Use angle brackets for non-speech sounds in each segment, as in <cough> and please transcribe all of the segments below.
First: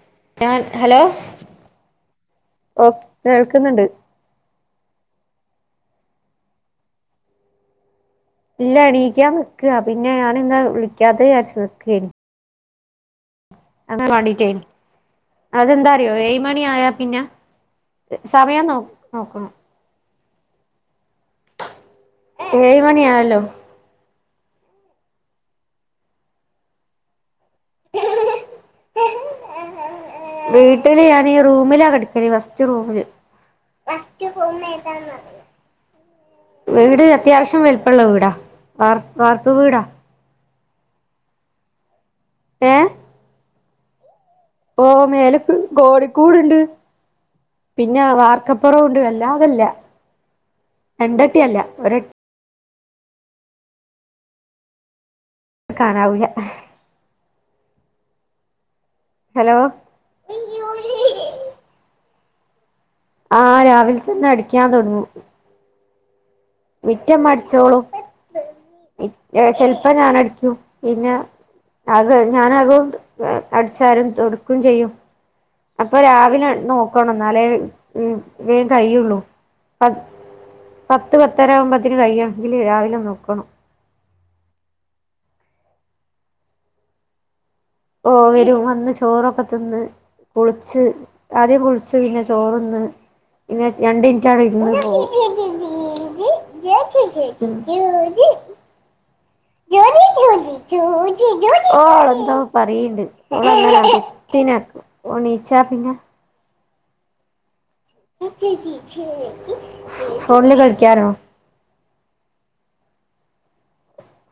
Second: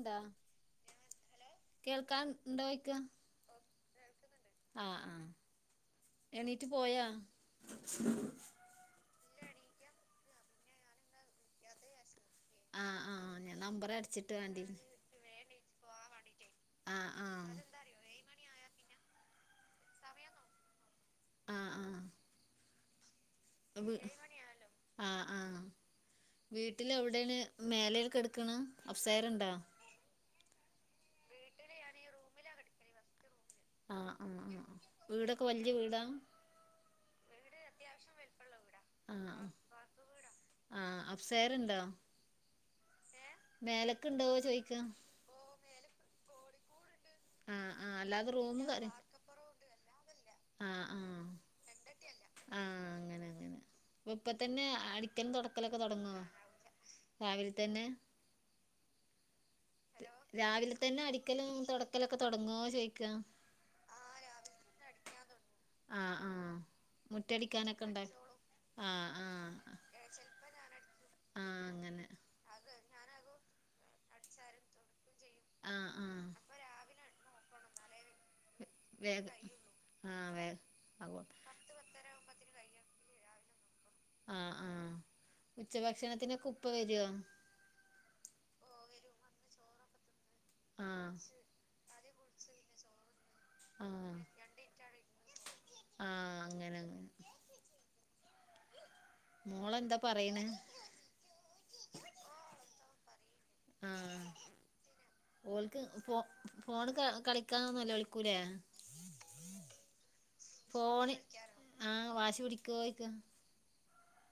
ണ്ടാ ഞാൻ ഹലോ കേൾക്കാൻ ഓ ഉണ്ടോയ്ക്ക. കേൾക്കുന്നുണ്ട്. ആ ആ എണീറ്റ് പോയാ ഇല്ല എണീക്കാൻ നിക്ക പിന്നെ ഞാനി എന്ന വിളിക്കാത്തെ വിചാരിച് ആ ആ ഞാൻ നമ്പർ അങ്ങനെ അടിച്ചിട്ട് വേണ്ടീട്ടേനി കണ്ടിരുന്നു. വേ എണിറ്റ് അതെന്താ പോവാൻ അറിയോ ഏഴ് വേണ്ടീട്ടേ മണി ആയാ പിന്നെ അതെന്താറിയോ ഏഴ് മണി സമയം ആയാ നോ പിന്നെ നോക്കണം <unintelligible> ആ ആ ഏഴ് മണിയായല്ലോ. <unintelligible> ആ ആഹ വീട്ടിൽ എവിടെയാണ് മേലെയേണ് കെടക്കണ് അപ് സ്റ്റെയർ ഉണ്ടോ വീട്ടില് ഞാനീ റൂമിലാ കടിക്കല് ഫസ്റ്റ് റൂമില്. ആ ആ ആ വീടൊക്കെ വലിയ വി <unintelligible> വീട് അത്യാവശ്യം വലുപ്പമുള്ള വീടാ വാർപ്പ് വീടാ. ആ അഫ്സേര് ഉണ്ടാ. ഏ മേലക്ക്‌ ഉണ്ടോ ചോദിക്ക ഓ മേലക്ക് കോഴിക്കൂടുണ്ട്. ആഹ് ആഹ് പിന്നെ അല്ലാതെ റൂമ് വാർക്കപ്പുറം കാര്യം ഉണ്ട് വല്ല അതല്ല രണ്ടട്ടിയല്ല ഒര ആ അങ്ങനെ അങ്ങനെ ഇപ്പ തന്നെ അടിക്കൻ തൊടക്കലൊക്കെ തുടങ്ങുവോ? എടുക്കാനാവൂല രാവിലെ തന്നെ ഹലോ ഹലോ രാവിലെ തന്നെ അടിക്കലും തുടക്കലൊക്കെ തുടങ്ങോ? ചോദിക്ക ആ രാവിൽതന്നെ അടിക്കാൻ തുടങ്ങും. ആഹ് ആഹ് മുറ്റം മുറ്റടിക്കാനൊക്കെ അടിച്ചോളും ഇണ്ട ഇ ആഹ് ഏ ആഹ് ചെലപ്പ ഞാൻ അടിക്കും പിന്നെ ആഹ് ആ അങ്ങനെ <unintelligible> അടിച്ചാരും തൊടക്കും ചെയ്യും ആഹ് അപ്പൊ ആഹ് രാവിലെ നോക്കണം ന്നാലേ ആഹ് വേൻകയുള്ളൂ വേഗം ആഹ് വേ പത്ത് പത്തര ആകുമ്പോതിന് കയ്യണെങ്കിൽ രാവിലെ നോക്കണം ആ ആഹ് ഉച്ചഭക്ഷണത്തിനൊക്കെ ഉപ്പ വരുവോ ഓ വരും വന്ന് ചോറൊക്കെ തിന്ന് കുളിച്ച് ആഹ് ആദ്യം കുളിച്ച് പിന്നെ ചോർന്ന് ഇന്നെ ആഹ് രണ്ടിൻറ്റ് അവ്ടെ ഇരുന്ന് പോകും. ആഹ് അങ്ങനെ അങ്ങനെ <unintelligible> മോളെന്താ പറയ്ണ് ഓളെന്തോ പറീണ്ട് <unintelligible> ഓൽക്ക് ഫോ ഫോണ് ക കളിക്കാന്നല്ല ഫോണില് കളിക്കാനോ ഫോണ് ആഹ് വാശി പിടിക്കോയ്ക്ക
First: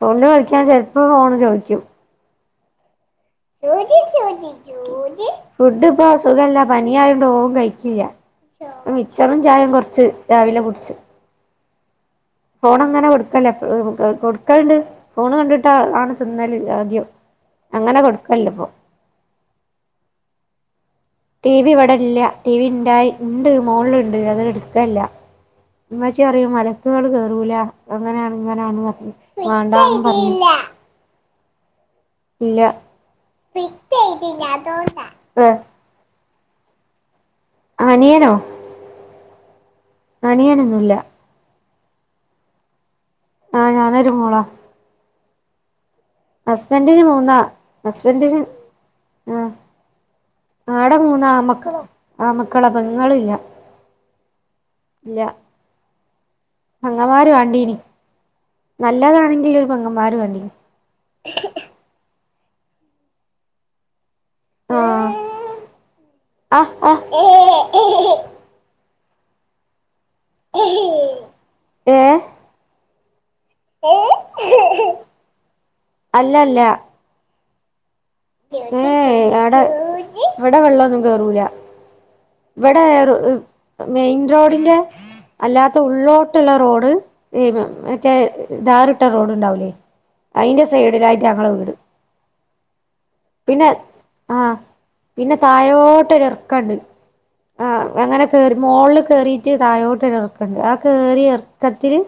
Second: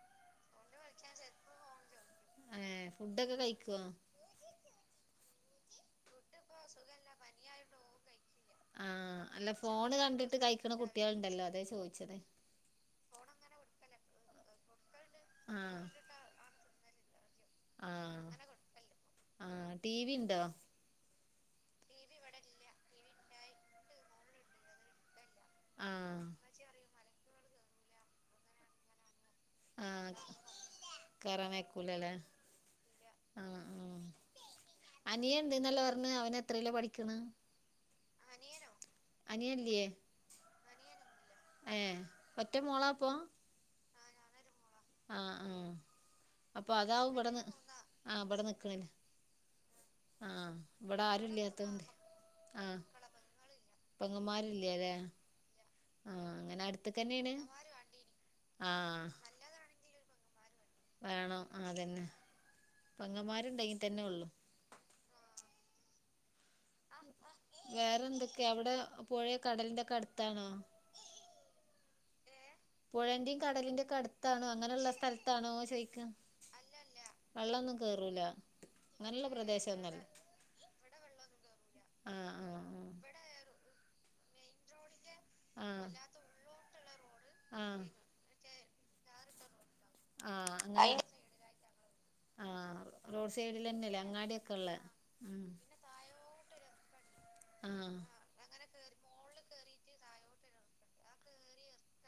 ഫോണില്കളിച്ചാ ചെലപ്പോ ഫോണ് ചോയ്ക്കും. ഏ ഫുഡൊക്കെ കഴിക്കോ <inaudible> ഫുഡ് പ്പോ സുഖല്ല പനിയായൊണ്ട് ഓൻ കഴിക്കില്ല ആഹ് മിച്ചറും അല്ല ചായയും ഫോണ് കൊറച്ച് കണ്ടിട്ട് രാവിലെ കഴിക്കണ കുട്ട്യേൾ ണ്ടല്ലോ അതെ ചോയ്ച്ചത് ഫോണങ്ങനെ കൊടുക്കല്ലേപ്പോഴും കൊടുക്കല്ണ്ട് ഫോൺ കണ്ടിട്ട് ആഹ് ആണ് തിന്നല് ആദ്യോ അങ്ങനെ കൊടുക്കല് ല്ലപ്പോ. ആ ടി വി ണ്ടോ ടിവി ഇവിടെ ഇല്ല ടി വി ണ്ടായി ണ്ട് മോളില്ണ്ട് അതിട്ക്കലില്ല. ഉമ്മച്ചി ആഹ് പറയുംമലക്കുകൾ കേറൂല അങ്ങനാണ് ഇങ്ങനാണ് വാണ്ടാന്നു പറഞ്ഞു കേറാനയകൂലലെ ഇല്ല ആ ആ ഫിറ്റ് ചെയ്തില്ല അതോണ്ടാ അനിയണ്ട്ന്നല്ലേറഞ് അവനത്രെലാ പഠി അനിയനോ ക്ക്ണ്അനിയനൊ അനിയനില്ലേ അനിയനൊന്നുല്ല അനിയനോന്നുല്ല ഏ ഒറ്റ മോളാപ്പോ ആഹ് ഞാനൊരുമോളാ ആഹ്ആ അപ്പൊ ഹസ്ബൻഡിന് അതാവു വിടെ മൂന്നാ ന്ന് ആഹ് ഹസ്ബൻഡിന് ഇവിടെ നിക്കണ് ല്ലേ ആഹ് ആഹ് ആടെ ഇവിടെ ആരു മൂന്ന് ആമക്കളാ ഇല്ലാത്തോണ്ട് ആമക്കളാ ആഹ് പെങ്ങളില്ല പെങ്ങമാരില്ലല്ലേ ആഹ് അങ്ങനെ പങ്ങമാര് വാണ്ടീൻ ആ നല്ലതാണെങ്കിലൊരു പങ്ങന്മാര് വേണ്ടീനി വേണം അതന്നെ പെങ്ങമാരുണ്ടെങ്കി തന്നെ ഒള്ളു ആഹ് ആഹ് ആഹ് വേറെന്തൊക്കെയ അവിടെ പൊഴേ കടലിന്റെക്കെ അടുത്താണോ ഏ പുഴന്റെ കടലിന്റെ ഒക്കെ അടുത്താണോ അങ്ങനെള്ള സ്ഥലത്താണോ ചോയിക്ക അല്ലല്ല അല്ല ല്ല വള്ളൊന്നും കേറൂല ആഹ് അങ്ങനെള്ള ഏടെ പ്രദേശൊന്നല്ല വിടെ വെള്ളൊന്നും കേറൂല ആഹ് വിടെ മെയിൻ റോഡിന്റെ ആഹ് അല്ലാത്ത ആഹ് ഉള്ളോട്ടുള്ള റോഡ് ഈ ആഹ് മറ്റേ ധാറിട്ട റോഡ്ണ്ടാവൂലേ ആഹ് അങ് ങ്ങളെ വീട് ആഹ് റോഡ് സൈഡിൽ പിന്നെ തന്നെല്ലേ അങ്ങാടി ഒക്കെള്ള ആഹ് പിന്നെ തായോട്ടൊരു എറക്കണ്ട് ഉംപിന്നതായൊട്ടൊരുറക്കണ്ട് ആഹ് അങ്ങനെ കേറി മോളില് കേറീട്ട് താഴോട്ടോരിറക്കണ്ട് ആ കേറിറക്കത്തില്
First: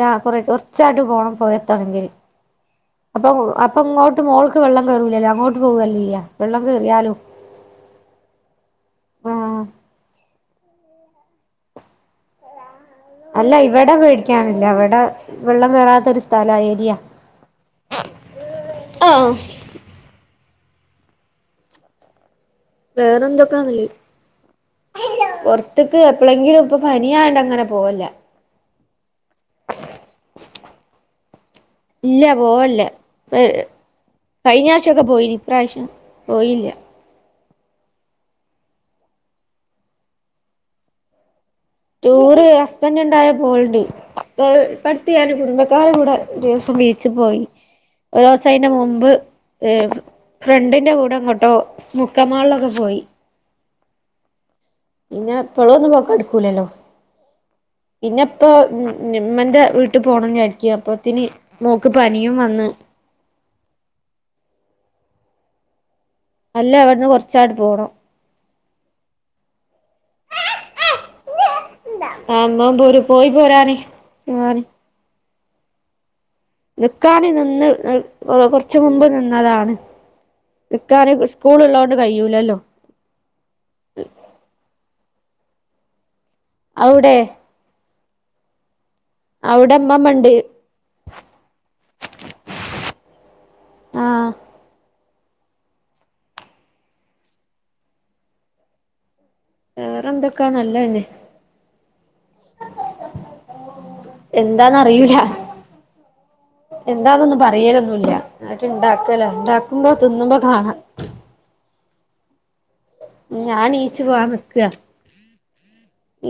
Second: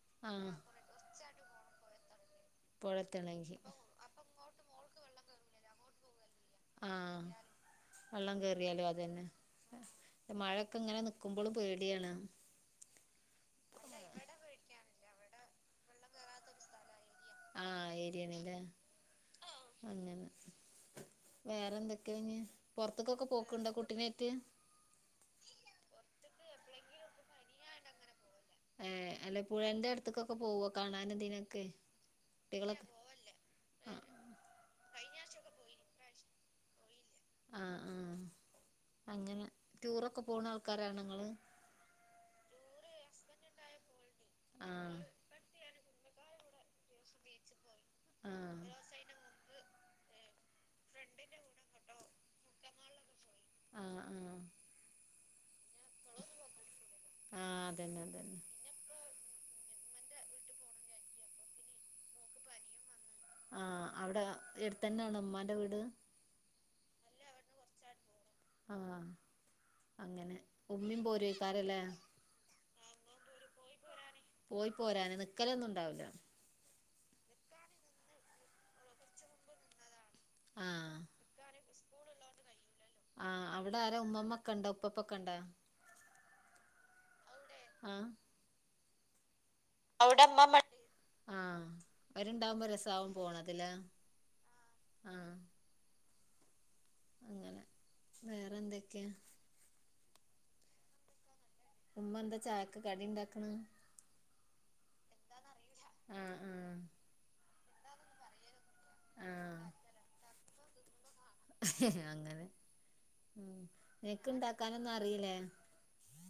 അല്ല കുറ ആഹ് കുറച്ചാട്ട് പോണം പോഴത്താണങ്കിൽ അപ്പൊ പൊഴെത്തണെങ്കി അപ്പൊ ഇങ്ങോട്ട് മോൾക്ക് വെള്ളം കെറൂലല്ലോ അങ്ങോട്ട് പോവല്ലേയ്യ ആഹ് വള്ളം കേയറിയാലോ അതെന്നെ. ആഹ് മഴയക്കെ ഇങ്ങനെ നിക്കുമ്പോളും പേടിയാണ്. അല്ല ഇവിടെ പേടിക്കാനില്ല ഇവിടെ വെള്ളം കേറാത്ത ഒരു സ്ഥലാ ഏരിയ ആ ഏരിയണില്ലേ അങ്ങനെ വേറെന്തൊക്കെഞ്ഞ് പോറത്തക്കൊക്കെ പോക്ക്ണ്ടോ കുട്ടിനേറ്റ് പോറത്ത്ക്ക് എപ്പളെങ്കിലും ഇപ്പൊ പനിയായോണ്ട് അങ്ങനെ പോവല്ല്ല. ഏഹ് അല്ല പുഴന്റെ അടുത്ത്ക്കൊക്കെ പോവോ കാണനും ഇതിനൊക്കെ ഇല്ല പോവല്ല കുട്ടികളൊക്കെ ആഹ് കഴിഞ്ഞ ആഴ്ചൊക്കെ പോയിന് ഇപ്രാവശ്യം പോയില്ല ആഹ് ആഹ് അങ്ങന ടൂറൊക്കെ പോണ ആൾക്കാരാണോ ഇങ്ങള് ടൂറ് ഹസ്ബൻഡ്ണ്ടായ പോവല്ണ്ട്. ഇപ്പ ആഹ് ഇപ്പട്ത്ത് ഞാൻ കുടുംബക്കാരെ കൂടെ ഒരു ദിവസം ബീച്ച് പോയി ഒരൂസം അയിന്റെ ആഹ് മുമ്പ് <unintelligible> ഫ്രണ്ടിന്റെ കൂടെ എങ്ങോട്ടോ മുക്കം മാളിലൊക്കെ പോയി ബസ്സേ ആഹ് ആഹ് പിന്നെ എപ്പോളൊന്നും പോയി കടക്കൂലല്ലോ ആഹ് അതന്നെ പിന്നെ അതന്നെ എപ്പൊ ഞ് മ്മന്റെ വീട്ട് പോകണംന്നായിരിക്കും അപ്പോത്തിനി മോക്ക് പനിയും വന്ന് ആഹ് അവിടെ എടുതന്നെ ആണോ ഉമ്മാന്റെ വീട് അല്ല ഇവിട്ന്ന് കുറച്ചാട്ട് പോണം. ആഹ് അങ്ങനെ ഉമ്മീം പോരോയിക്കാരല്ലേ ആഹ് പോയി പോരാന് നിക്കലൊന്നുണ്ടാവുല. നിക്കാന് നിന്ന് കുറച് മുമ്പ് നിന്നതാണ് ആഹ് നിക്കാന് സ്കൂൾ ഇള്ളോണ്ട് കഴിയൂലല്ലോ ആഹ് അവിടാരാ ഉമ്മമ്മക്കെണ്ടോ ഉപ്പപ്പൊക്കെണ്ടാ അവിടെ ആഹ് അവിടെ ഇമ്മ <unintelligible> ആഹ് അവരിണ്ടാവുമ്പോ രസാവും പോണതിലെ ആഹ് ആഹ് അങ്ങനെ വേറെന്തൊക്കെയാ വേറെന്തൊക്കാ നല്ലതന്നെ ഉമ്മന്താ ചായക്ക് കടിണ്ടാക്ക്ണ് എന്താന്നറിയൂല എന്താന്നൊന്നും പറയലൊന്നൂല്ല <unintelligible> ഇണ്ടാക്കൂലോ ആഹ് ഇണ്ടാക്കുമ്പോ തിന്നുമ്പ കാണാ <unintelligible> അങ്ങനെ ഉം ഞാൻ നീച്ച് നിക്ക് ഇണ്ടാക്കാനൊന്നും അറിയില്ലേ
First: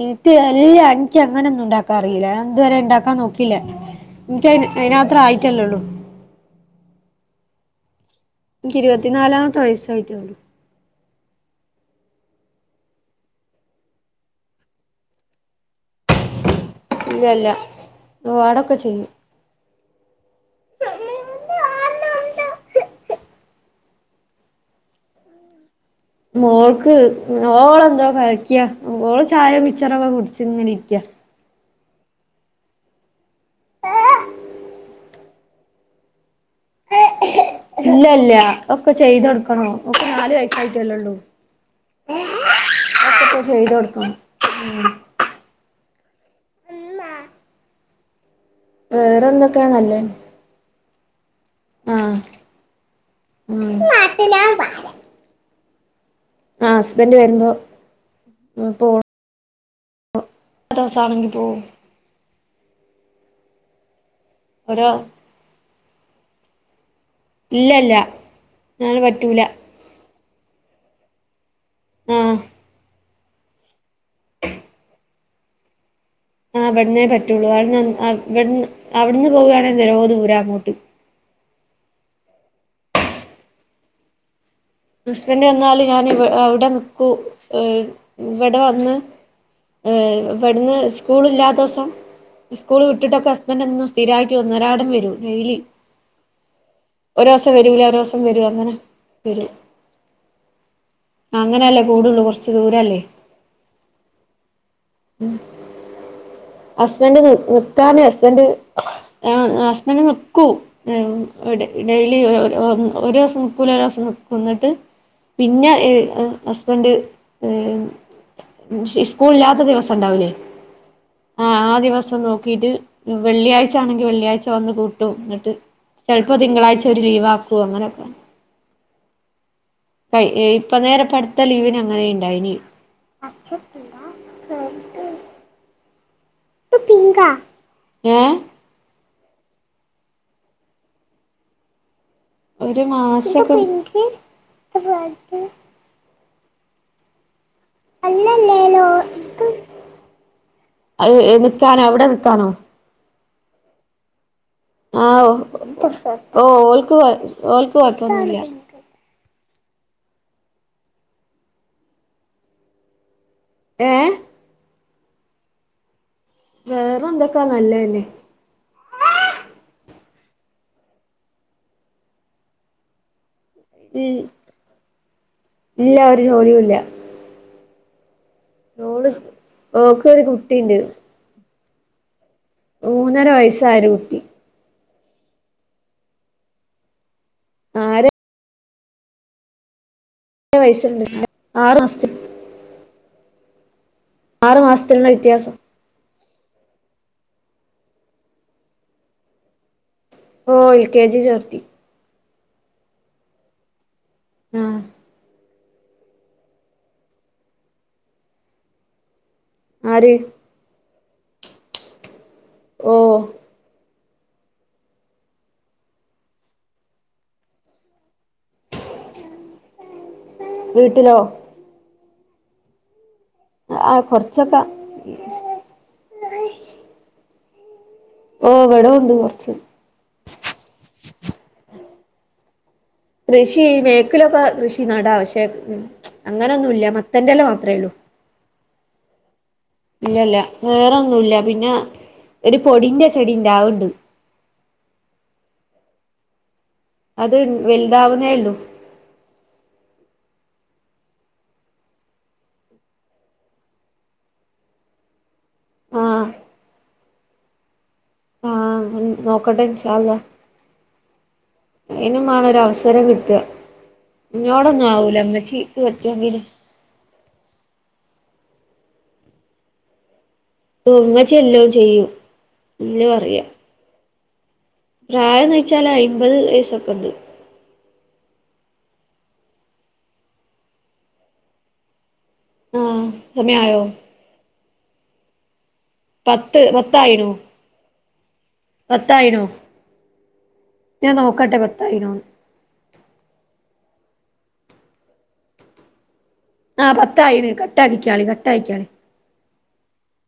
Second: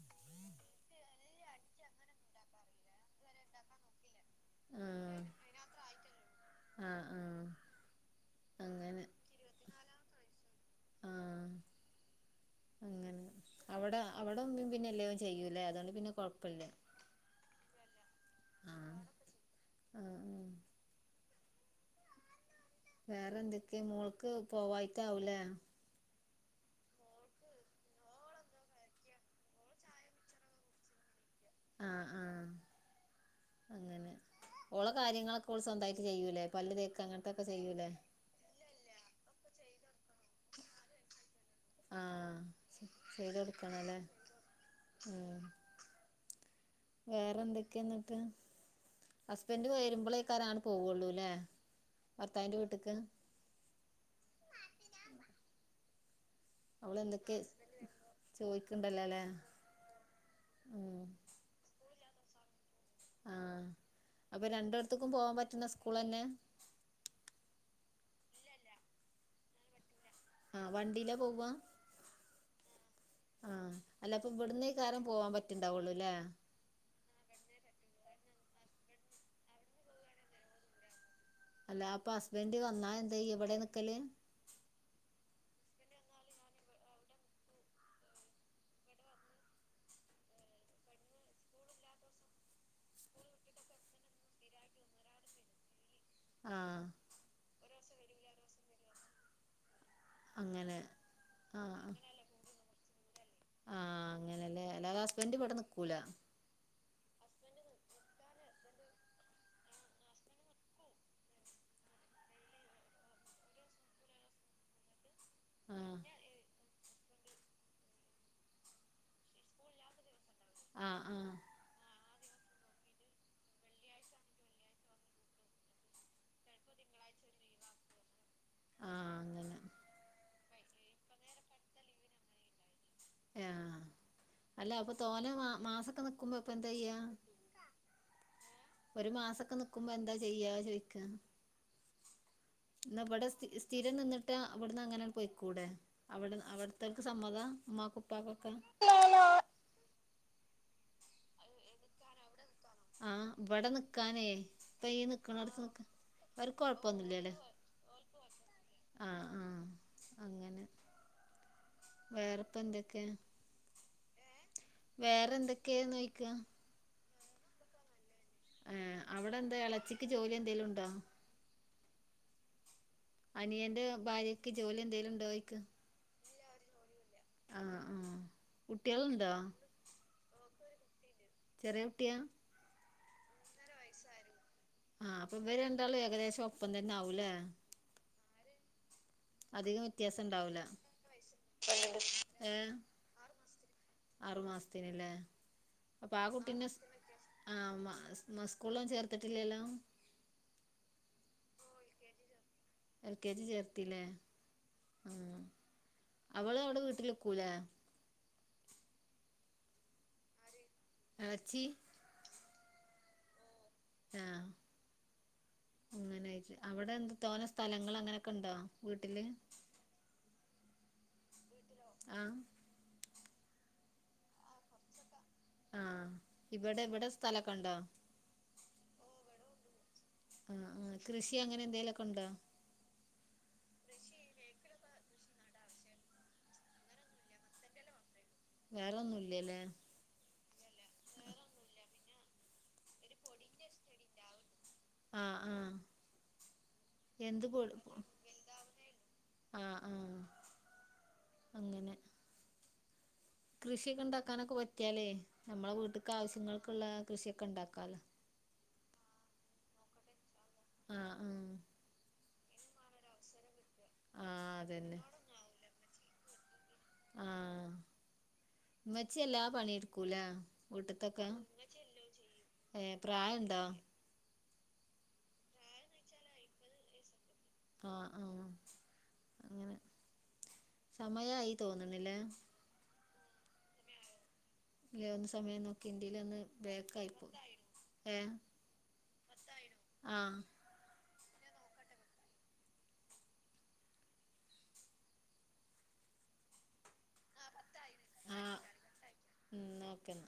ഇന്ക്ക് അല്ല. ഇന്ക്കി അങ്ങനെന്നും ണ്ടാക്കാറില ഞാൻ ഇതുവരെ ഇണ്ടാക്കാൻ നോക്കില്ല. ഇനിക്കയിന് അയിനാത്ര ആഹ് ആയിട്ടല്ലള്ളൂ ആഹ് ആഹ് എനിക്ക് അങ്ങനെ ഇരുപത്തിനാലാമത്തെ വയസ്സായിറ്റോള്ളൂ ആഹ് അങ്ങനെ അവടെ അവിടെ ഉമ്മീം പിന്നെ എല്ലും ചെയ്യൂലേ അതുകൊണ്ട് പിന്നെ കൊഴപ്പല്ല. ഇല്ല ഇല്ല ഓ ആടൊക്കെ ആഹ് ചെയ്യും ആഹ് ആഹ് വേറെ എന്തൊക്കെ മോൾക്ക് പോവായിക്കാവൂലേ മോൾക്ക് ഓളെന്താ കഴിക്യാ ഓള് ചായോ മിച്ചറൊക്കെ കുടച്ചിങ്ങനെ ഇരിക്ക ആഹ് ആഹ് അങ്ങനെ ഓളോ കാര്യങ്ങളൊക്കെ ഓള് സ്വന്തായിട്ട് ചെയ്യൂലേ പല്ല് തേക്ക അങ്ങനത്തോക്കെ ചെയ്യൂലേ അല്ല. ഒക്കെ ചെയ്തെടുക്കണം ഓക്ക് നാല് വ ആഹ് <unintelligible> അതക്കോക്ക് ചെയ്ത് കൊടുക്കണം <inaudible> വേറെ എന്തൊക്കെയാ എന്നിട്ട് വേറെന്തൊക്കെയാ ഹസ്ബൻഡ് നല്ലേ വരുമ്പോളേക്ക് പോവുള്ളൂ അല്ലേ ആഹ് ഭർത്താവിന്റെ വീട്ടിക്ക് ആഹ് ഹസ്ബൻഡ് അവളെന്തൊക്കെയോ വരുമ്പോ ചോയിക്കുണ്ടല്ലോ പോവും അല്ലേ <unintelligible> പോവും ആഹ് അപ്പൊ ഓരോ രണ്ടിടത്തേക്കും പോവാൻ പറ്റുന്ന സ്കൂൾ തന്നെയാ ഇല്ലില്ല അങ്ങനെ പറ്റൂല ആഹ് വണ്ടിയിലാ പോവുക ആഹ് ആഹ് അല്ല അപ്പം ഇവിടുന്നേ കാരം പോവാൻ പറ്റിണ്ടാവുള്ളു അല്ലേ ആഹ് അവിടുന്നേ പറ്റുള്ളൂ അവിടുന്ന് അവിടുന്ന് അവിടുന്ന് പോവുകയാണെങ്കിൽ <unintelligible> ദൂരെ അങ്ങോട്ട് അല്ല അപ്പൊ ഹസ്ബൻഡ് വന്നാ എന്താ ചെയ്യാ ഇവിടെ നിക്കല് ഹസ്ബൻഡ് വന്നാല് ഞാൻ ഇ അവിടെ നിക്കൂ ഇവിടെ വന്ന് ഏഹ് ഇവിടുന്ന് സ്കൂളില്ലാത്ത ദിവസം സ്കൂൾ വിട്ടിട്ടൊക്കെ ഹസ്ബൻഡ് എന്നും സ്ഥിരമായിട്ട് ഒന്നൊരാടം വരൂ ഡെയിലി ആഹ് ഒരു ദിവസം വരൂല ഒരു ദിവസം വരും അങ്ങനെ വരും അങ്ങനെ ആഹ് അങ്ങനെയല്ലേ പോവുള്ളൂ കുറച്ച് ദൂരല്ലേ ആഹ് അങ്ങനെയല്ലേ അല്ലാതെ ഹസ്ബൻഡ് ഇവിടെ നിക്കൂല ഹസ്ബൻഡ് നി നിക്കാന് ഹസ്ബൻഡ് ആഹ് ഹസ്ബൻഡ് നിക്കും ആഹ് ഡെയിലി ഒരു ദിവസം നിക്കൂല ഒരു ദിവസം നിക്കും എന്നിട്ട് പിന്നെ ഏഹ് ആഹ് ഹസ് ബൻഡ് ഏഹ് സ്കൂളില്ലാത്ത ദിവസം ഉണ്ടാവില്ലേ ആഹ് ആഹ് ആഹ് ദിവസം നോക്കീട്ട് വെള്ളിയാഴ്ച ആണെങ്കി വെള്ളിയാഴ്ച വന്ന് കൂട്ടും എന്നിട്ട് ചിലപ്പോ തിങ്കളാഴ്ച ഒരു ലീവാക്കും അങ്ങനെയൊക്കെ ആഹ് അങ്ങനെ ഇപ്പൊ നേരെ അടുത്ത ലീവിന് അങ്ങനെ ഇണ്ടായിനി ആഹ് അല്ല അപ്പൊ തോനെ മാ മാസൊക്കെ നിക്കുമ്പോ ഇപ്പൊ എന്താ ചെയ്യാ ഏഹ് ഒരു മാസമൊക്കെ നിക്കുമ്പോ എന്താ ചെയ്യാ ചോദിക്ക ഒരു ഇവിടെ സ് മാസൊക്കെ സ്ഥിരം നിന്നിട്ട് അവിടുന്ന് അങ്ങനെ പോയ്ക്കൂടെ അവിടെ അവിടുത്തർക്ക് സമ്മതമാ ഉമ്മാക്കും ഉപ്പാക്കും ഒക്കെ അല്ലല്ലേലോ ഇത് അത് നിക്കാനോ അവിടെ നിക്കാനോ ആഹ് ഇവിടെ നിക്കാനേ ഇപ്പം ഈ ആഹ് നിക്കണടുത്തൊക്കെ ഓ അവർ ഓൾക്ക് കൊഴപ്പൊന്നുമില്ലല്ലേ ഓൾക്ക് ആഹ് കൊഴപ്പൊന്നുല്ല ലഹ് ആഹ് അങ്ങനെ വേറെപ്പോ എന്തൊക്കെയാ ഏഹ് വേറെ എന്തൊക്കെയാന്ന് ചോദിക്കെയാ വേറെ എന്തൊക്കായാ നല്ലന്നെ ആഹ് അവിടെ എന്താ എളേച്ചിക്ക് ജോലി എന്തേലും ഉണ്ടോ അനിയന്റെ ഈ ഭാര്യക്ക് ജോലി എന്തേലും ഉണ്ടോയിക്ക് ഇല്ല ഒരു ജോലിയുല്ല ആഹ് ആഹ് കുട്ടികളുണ്ടോ ഓക്ക് ഒരു കുട്ടിണ്ട് ചെറിയ കുട്ടിയാ മൂന്നര വയസ്സായ ഒരു കുട്ടി ആഹ് അപ്പൊ ഇവര് രണ്ടാളും ഏകദേശം ഒപ്പം തന്നെ ആവൂല്ലേ ആര് അധികം വ്യത്യാസം ഉണ്ടാവൂല വയസ്സുണ്ട് ആറ് മാസത്തി ഏഹ് ആറ് മാസത്തിനുള്ള ആറുമാസത്തിനല്ലേ വ്യത്യാസം അപ്പൊ ആ കുട്ടിനെസ് ആ മസ് മസ് സ്കൂളൊന്നും ചേർത്തിട്ടില്ലല്ലോ ഓഹ് എൽ ക്കെ ജി ചേർത്തി എൽ കെ ജി ചേർത്തില്ലേ ആഹ് ഉ അവള് അവിടെ വീട്ടിൽനിൽക്കൂലേ ആര് ആ ച്ചി ഓഹ ആഹ് അങ്ങനൊയിരിക്ക് അവിടെ എന്ത് തോന്ന സ്ഥലങ്ങൾ അങ്ങനെയൊക്കെണ്ടോ വീട്ടില് <inaudible> വീട്ടിലോ ആഹ് ആ കുറച്ചൊക്കെ ആഹ് ഇവിടെ എവിടെ സ്ഥലൊക്കണ്ടോ ഓവിട ഉണ്ട് കുറച്ച് ആഹ ആ കൃഷി അങ്ങനെ എന്തേങ്കലുക്കെ ഉണ്ടോ കൃഷി ബാക്കിലൊക്കെ കൃഷി നടാ പക്ഷെ അങ്ങനെൊന്നുമല്ല മത്തൻറല്ല മാത്രമേ ഉള്ളൂ വേറെൊന്നും ഇല്ലല്ലേ ഇല്ലല്ല വേറെൊന്നുമല്ല പിന്നെ ഒരു പൊടിന്റെ ചെടിണ്ടാവണ്ട് ആഹ് ആഹ് അത് എന്ത് പോ വലുതാവുന്നേ ഉള്ളൂ ആ ആ അങ്ങനെ കൃഷിയൊക്കെ ഉണ്ടാക്കാനൊക്കെ പറ്റിയാലേ നമ്മളെ വീട്ടക്ക് ആഹ് ആവശ്യങ്ങൾക്കുള്ള കൃഷിയൊക്കെ ഉണ്ടാക്കാല് <inaudible> ആ നോക്കട്ടെ ഇൻഷാ അള്ളാ ആഹ് ആഹ് അനും വേണൊര അവസരം കിട്ടുക ആഹ് ഇന്നോടൊന്നും അതന്നെ ആവൂലമ്മച്ചി വച്ച വിരു <inaudible> ആഹ് ഉമ്മച്ചി എല്ലാ പണിടുക്കൂല വീട്ടത്തൊക്കെ ഇമ്മച്ചി എല്ലോം ചെയ്യും ഏ ഇല്ല് പറയാ പ്രായുണ്ടോ പ്രായംന്ന് വെച്ചാല് അൻമ്പത് വയസ്സൊക്കെ ഉണ്ട് ആഹ് ആഹ് അങ്ങനെ സമയമായി തോന്നണില്ലേ ആഹ് സമയം ആയോ ഒന്ന് സമയ ന കിണ്ടയിലൊന്ന് പത്ത് ബാക്ക് ആയി പത്തായിണോ പോയി ഏ ആഹ ഞാ നോക്കട്ടെ പത്തായിനോ ആ പത്തായിന് കട്ടാ ക്കിക്കളി കട്ട്ക്കിക്കാളി ഓക്കെ എന്നാൽ